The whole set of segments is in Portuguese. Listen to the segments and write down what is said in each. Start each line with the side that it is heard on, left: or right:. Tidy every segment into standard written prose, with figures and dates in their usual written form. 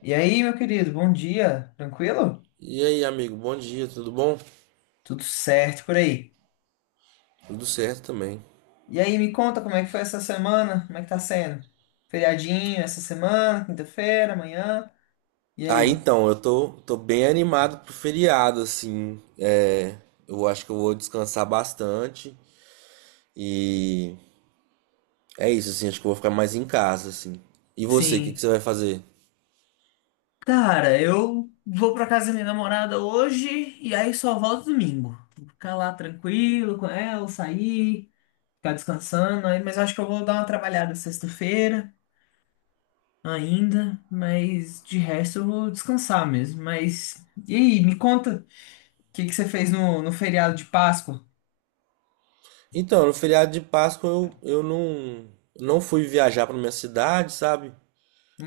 left: E aí, meu querido, bom dia, tranquilo?
right: E aí, amigo, bom dia, tudo bom?
left: Tudo certo por aí.
right: Tudo certo também.
left: E aí, me conta como é que foi essa semana? Como é que tá sendo? Feriadinho essa semana, quinta-feira, amanhã. E
right: Ah,
left: aí?
right: então, eu tô bem animado pro feriado, assim. É, eu acho que eu vou descansar bastante. E é isso, assim, acho que eu vou ficar mais em casa, assim. E você, o que que
left: Sim.
right: você vai fazer?
left: Cara, eu vou pra casa da minha namorada hoje e aí só volto domingo. Vou ficar lá tranquilo com ela, sair, ficar descansando. Aí, mas acho que eu vou dar uma trabalhada sexta-feira ainda, mas de resto eu vou descansar mesmo. Mas e aí, me conta. O que que você fez no feriado de Páscoa?
right: Então, no feriado de Páscoa eu não fui viajar pra minha cidade, sabe?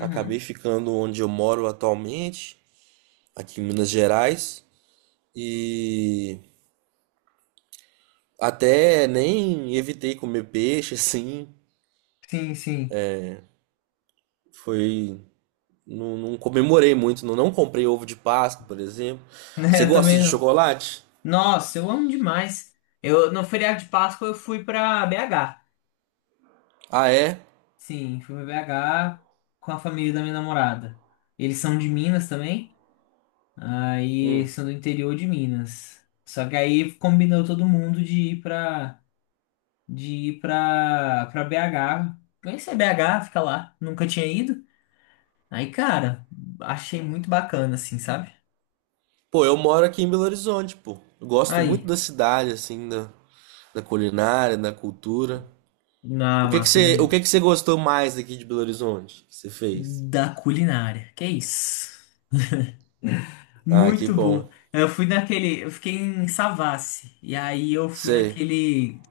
right: Acabei ficando onde eu moro atualmente, aqui em Minas Gerais. E até nem evitei comer peixe, assim.
left: Sim, sim.
right: Foi. Não, não comemorei muito, não, não comprei ovo de Páscoa, por exemplo.
left: Né,
right: Você
left: eu
right: gosta
left: também
right: de
left: não.
right: chocolate?
left: Nossa, eu amo demais. Eu, no feriado de Páscoa eu fui pra BH.
right: Ah, é?
left: Sim, fui pra BH com a família da minha namorada. Eles são de Minas também. Aí
right: Hum.
left: são do interior de Minas. Só que aí combinou todo mundo de ir pra, pra BH. Conhecer BH, fica lá. Nunca tinha ido. Aí, cara, achei muito bacana, assim, sabe?
right: Pô, eu moro aqui em Belo Horizonte, pô. Eu gosto muito
left: Aí.
right: da cidade, assim, da, da culinária, da cultura.
left: Ah,
right: O que que
left: massa
right: você, o
left: demais.
right: que que você gostou mais aqui de Belo Horizonte? Que você fez?
left: Da culinária. Que é isso?
right: Ah, que
left: Muito boa.
right: bom.
left: Eu fui naquele. Eu fiquei em Savassi. E aí eu fui
right: Sei.
left: naquele.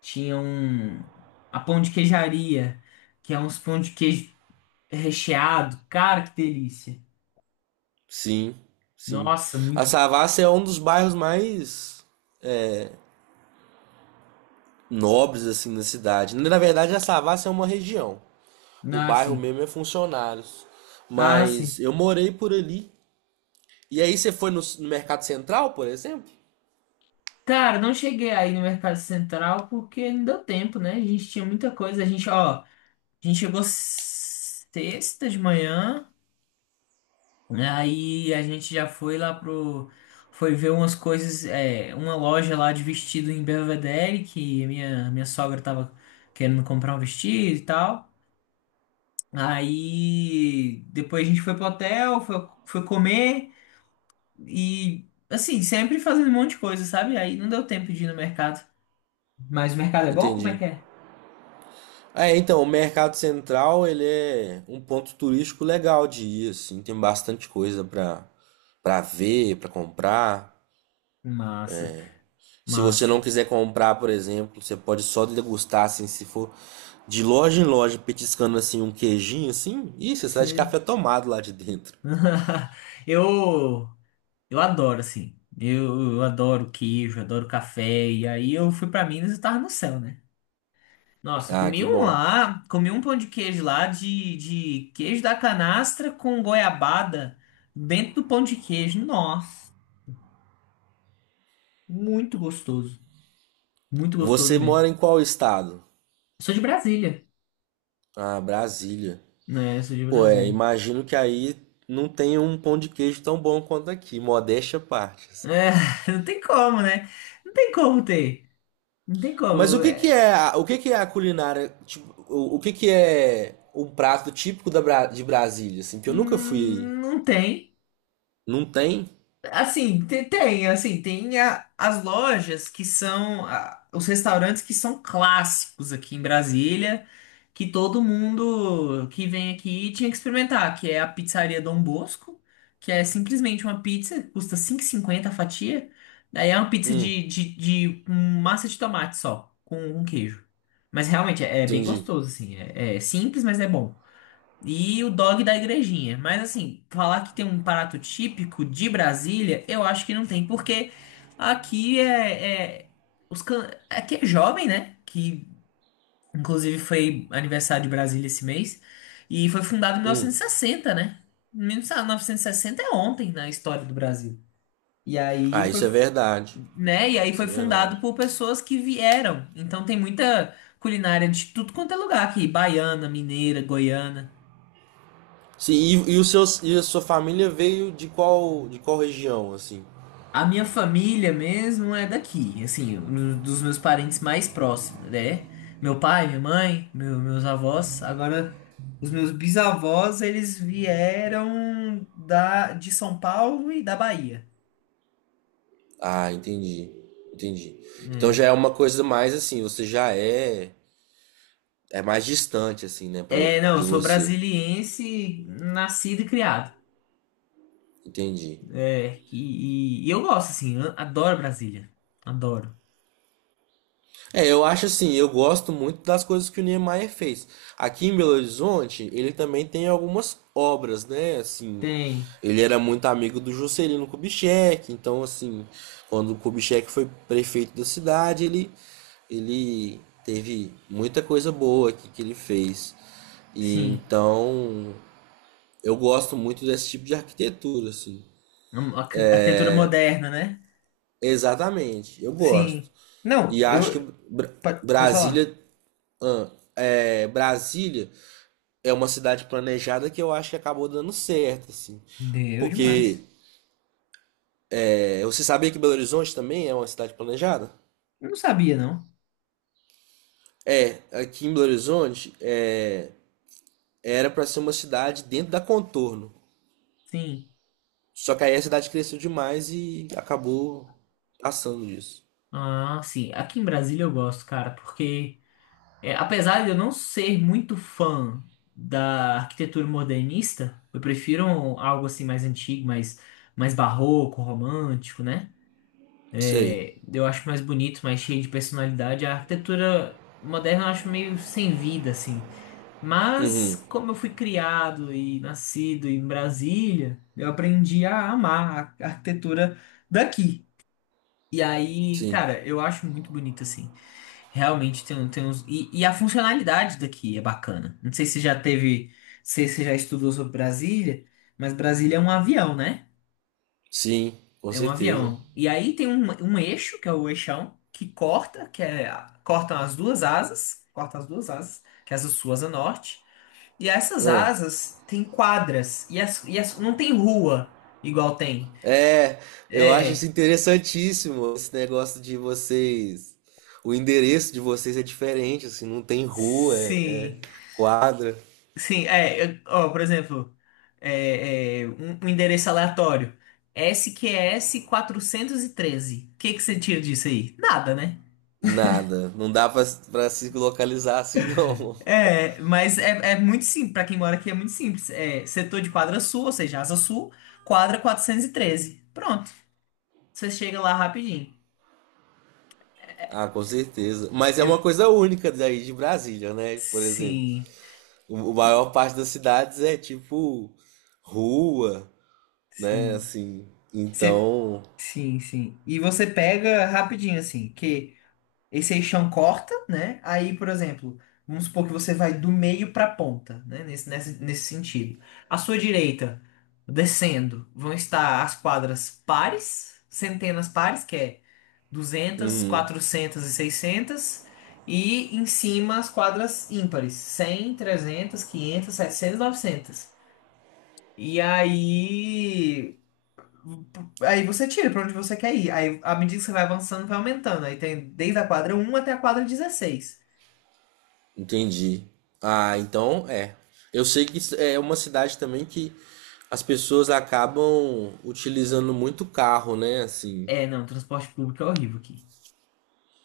left: Tinha um. A pão de queijaria. Que é uns pão de queijo recheado. Cara, que delícia.
right: Sim, sim.
left: Nossa,
right: A
left: muito.
right: Savassi é um dos bairros mais nobres, assim, da cidade. Na verdade, a Savassi é uma região. O
left: Ah,
right: bairro
left: sim.
right: mesmo é funcionários.
left: Ah,
right: Mas
left: sim.
right: eu morei por ali. E aí você foi no, no Mercado Central, por exemplo?
left: Cara, não cheguei aí no Mercado Central porque não deu tempo, né? A gente tinha muita coisa. A gente, ó. A gente chegou sexta de manhã. Né, aí a gente já foi lá pro. Foi ver umas coisas, é, uma loja lá de vestido em Belvedere, que a minha sogra tava querendo comprar um vestido e tal. Aí depois a gente foi pro hotel, foi comer e assim, sempre fazendo um monte de coisa, sabe? Aí não deu tempo de ir no mercado. Mas o mercado é bom? Como é
right: Entendi.
left: que é?
right: É, então, o Mercado Central, ele é um ponto turístico legal de ir, assim, tem bastante coisa pra ver, pra comprar.
left: Massa,
right: Se você
left: massa.
right: não quiser comprar, por exemplo, você pode só degustar, assim, se for de loja em loja, petiscando, assim, um queijinho, assim. Ih, você sai de
left: Sei.
right: café tomado lá de dentro.
left: Eu. Eu adoro, assim. Eu adoro queijo, adoro café. E aí eu fui pra Minas e tava no céu, né? Nossa, eu
right: Ah,
left: comi
right: que
left: um
right: bom.
left: lá, comi um pão de queijo lá de queijo da canastra com goiabada dentro do pão de queijo. Nossa, muito gostoso. Muito gostoso
right: Você
left: mesmo.
right: mora em qual estado?
left: Eu sou de Brasília,
right: Ah, Brasília.
left: né? Eu sou de
right: Pô, é,
left: Brasília.
right: imagino que aí não tenha um pão de queijo tão bom quanto aqui, modéstia à parte, assim.
left: É, não tem como, né? Não tem como ter. Não tem
right: Mas o
left: como.
right: que que
left: É,
right: é, a- o que que é a culinária, tipo, o que que é um prato típico da, Bra- de Brasília, assim, que eu nunca fui aí.
left: não tem.
right: Não tem?
left: Assim, tem, assim, tem as lojas que são os restaurantes que são clássicos aqui em Brasília, que todo mundo que vem aqui tinha que experimentar, que é a Pizzaria Dom Bosco, que é simplesmente uma pizza, custa 5,50 a fatia. Daí é uma pizza
right: Hum,
left: de um massa de tomate só, com um queijo. Mas realmente é, é bem
right: entendi.
left: gostoso, assim, é, é simples, mas é bom. E o dog da igrejinha. Mas assim, falar que tem um prato típico de Brasília, eu acho que não tem, porque aqui é, é- os can... aqui é jovem, né? Que inclusive foi aniversário de Brasília esse mês e foi fundado em
right: Hum.
left: 1960, né? 1960 é ontem na história do Brasil. E aí
right: Ah, isso é verdade.
left: né? E aí
right: Isso
left: foi
right: é
left: fundado
right: verdade.
left: por pessoas que vieram. Então tem muita culinária de tudo quanto é lugar aqui, baiana, mineira, goiana.
right: Sim, e o seu, e a sua família veio de qual região, assim?
left: A minha família mesmo é daqui, assim, dos meus parentes mais próximos, né? Meu pai, minha mãe, meus avós. Agora, os meus bisavós, eles vieram de São Paulo e da Bahia.
right: Ah, entendi. Entendi. Então já
left: É.
right: é uma coisa mais assim, você já é mais distante, assim, né, pra,
left: É, não, eu
right: de
left: sou
right: você.
left: brasiliense, nascido e criado.
right: Entendi.
left: É, e eu gosto, assim, eu adoro Brasília. Adoro.
right: É, eu acho assim, eu gosto muito das coisas que o Niemeyer fez. Aqui em Belo Horizonte, ele também tem algumas obras, né? Assim,
left: Tem,
right: ele era muito amigo do Juscelino Kubitschek, então assim, quando o Kubitschek foi prefeito da cidade, ele teve muita coisa boa aqui que ele fez. E
left: sim.
right: então, eu gosto muito desse tipo de arquitetura, assim.
left: Um, arquitetura moderna, né?
right: Exatamente, eu gosto.
left: Sim. Não,
right: E acho
left: eu.
right: que Bra-
left: Pode, pode falar.
right: Brasília, ah, é, Brasília é uma cidade planejada que eu acho que acabou dando certo, assim.
left: Deu
right: Porque
left: demais.
right: é, você sabia que Belo Horizonte também é uma cidade planejada?
left: Eu não sabia, não.
right: É, aqui em Belo Horizonte é, era para ser uma cidade dentro da Contorno.
left: Sim.
right: Só que aí a cidade cresceu demais e acabou passando disso.
left: Ah, sim. Aqui em Brasília eu gosto, cara, porque é, apesar de eu não ser muito fã da arquitetura modernista, eu prefiro algo assim mais antigo, mais barroco, romântico, né?
right: Sei,
left: É, eu acho mais bonito, mais cheio de personalidade. A arquitetura moderna eu acho meio sem vida, assim. Mas como eu fui criado e nascido em Brasília, eu aprendi a amar a arquitetura daqui. E aí,
right: sim,
left: cara, eu acho muito bonito assim. Realmente tem, tem uns. E a funcionalidade daqui é bacana. Não sei se já teve. Se você já estudou sobre Brasília, mas Brasília é um avião, né?
right: sim, com
left: É um
right: certeza.
left: avião. E aí tem um, um eixo, que é o eixão, que corta, que é. Cortam as duas asas. Corta as duas asas, que é essa sua asa norte. E essas
right: Ah.
left: asas têm quadras. E as, não tem rua igual tem.
right: É, eu acho isso
left: É.
right: interessantíssimo, esse negócio de vocês. O endereço de vocês é diferente, assim, não tem rua, é
left: Sim.
right: quadra,
left: Sim, é, ó, por exemplo, um, um endereço aleatório, S Q S Q SQS 413. O que que você tira disso aí? Nada, né?
right: nada. Não dá pra, pra se localizar assim, não.
left: É, mas é, é muito simples, pra quem mora aqui é muito simples. É, setor de quadra sul, ou seja, asa sul, quadra quatrocentos e treze. Pronto, você chega lá rapidinho.
right: Ah, com certeza. Mas é uma
left: É,
right: coisa única daí de Brasília, né? Por exemplo,
left: sim,
right: o, a maior
left: e-
right: parte das cidades é tipo rua, né?
left: sim.
right: Assim,
left: Você,
right: então.
left: sim, sim. E você pega rapidinho, assim, que esse aí chão corta, né? Aí, por exemplo, vamos supor que você vai do meio para a ponta, né? Nesse sentido. À sua direita, descendo, vão estar as quadras pares, centenas pares, que é 200, 400 e seiscentas. E em cima as quadras ímpares, 100, 300, 500, 700, 900. E aí Aí você tira pra onde você quer ir. Aí, à medida que você vai avançando, vai aumentando. Aí tem desde a quadra um até a quadra 16.
right: Entendi. Ah, então é. Eu sei que isso é uma cidade também que as pessoas acabam utilizando muito carro, né? Assim.
left: É, não, transporte público é horrível aqui.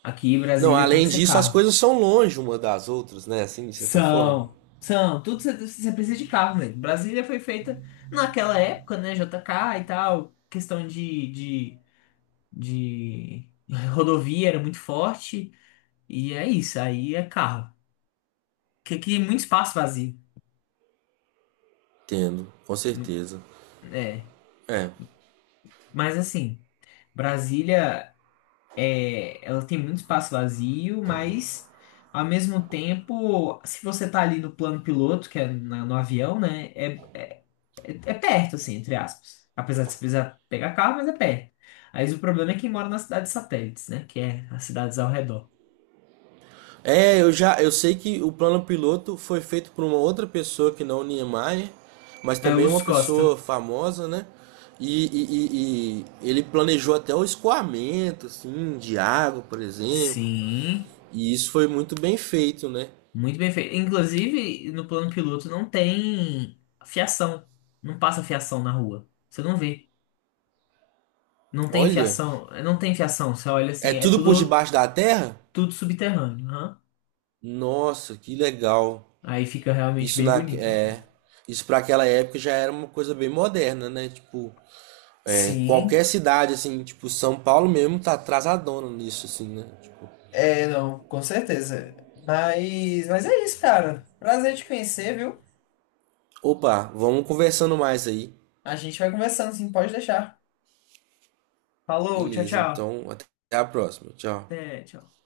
left: Aqui em
right: Não,
left: Brasília tem
right: além
left: que ser
right: disso, as
left: carro.
right: coisas são longe uma das outras, né? Assim, de certa forma.
left: São, são, tudo você precisa de carro mesmo. Brasília foi feita naquela época, né? JK e tal, questão de rodovia era muito forte. E é isso, aí é carro. Que aqui é muito espaço vazio.
right: Entendo, com
left: Mu-
right: certeza.
left: É,
right: É.
left: mas assim. Brasília é, ela tem muito espaço vazio, mas ao mesmo tempo, se você tá ali no plano piloto, que é no avião, né? É perto, assim, entre aspas. Apesar de você precisar pegar carro, mas é perto. Aí o problema é quem mora nas cidades satélites, né? Que é as cidades ao redor.
right: É, eu já, eu sei que o plano piloto foi feito por uma outra pessoa que não o Niemeyer, mas
left: É o
right: também
left: Lúcio
right: uma pessoa
left: Costa.
right: famosa, né? E, e ele planejou até o escoamento, assim, de água, por exemplo.
left: Sim,
right: E isso foi muito bem feito, né?
left: muito bem feito. Inclusive, no plano piloto não tem fiação. Não passa fiação na rua. Você não vê. Não tem
right: Olha,
left: fiação, não tem fiação. Você olha
right: é
left: assim, é
right: tudo por
left: tudo
right: debaixo da terra?
left: Tudo subterrâneo, aham.
right: Nossa, que legal.
left: Aí fica realmente
right: Isso
left: bem
right: na
left: bonito, assim.
right: é, isso para aquela época já era uma coisa bem moderna, né? Tipo, é,
left: Sim,
right: qualquer cidade assim, tipo São Paulo mesmo tá atrasadona nisso assim, né? Tipo,
left: é, não, com certeza. Mas é isso, cara. Prazer te conhecer, viu?
right: opa, vamos conversando mais aí.
left: A gente vai conversando, sim, pode deixar. Falou, tchau,
right: Beleza,
left: tchau.
right: então até a próxima. Tchau.
left: Até tchau.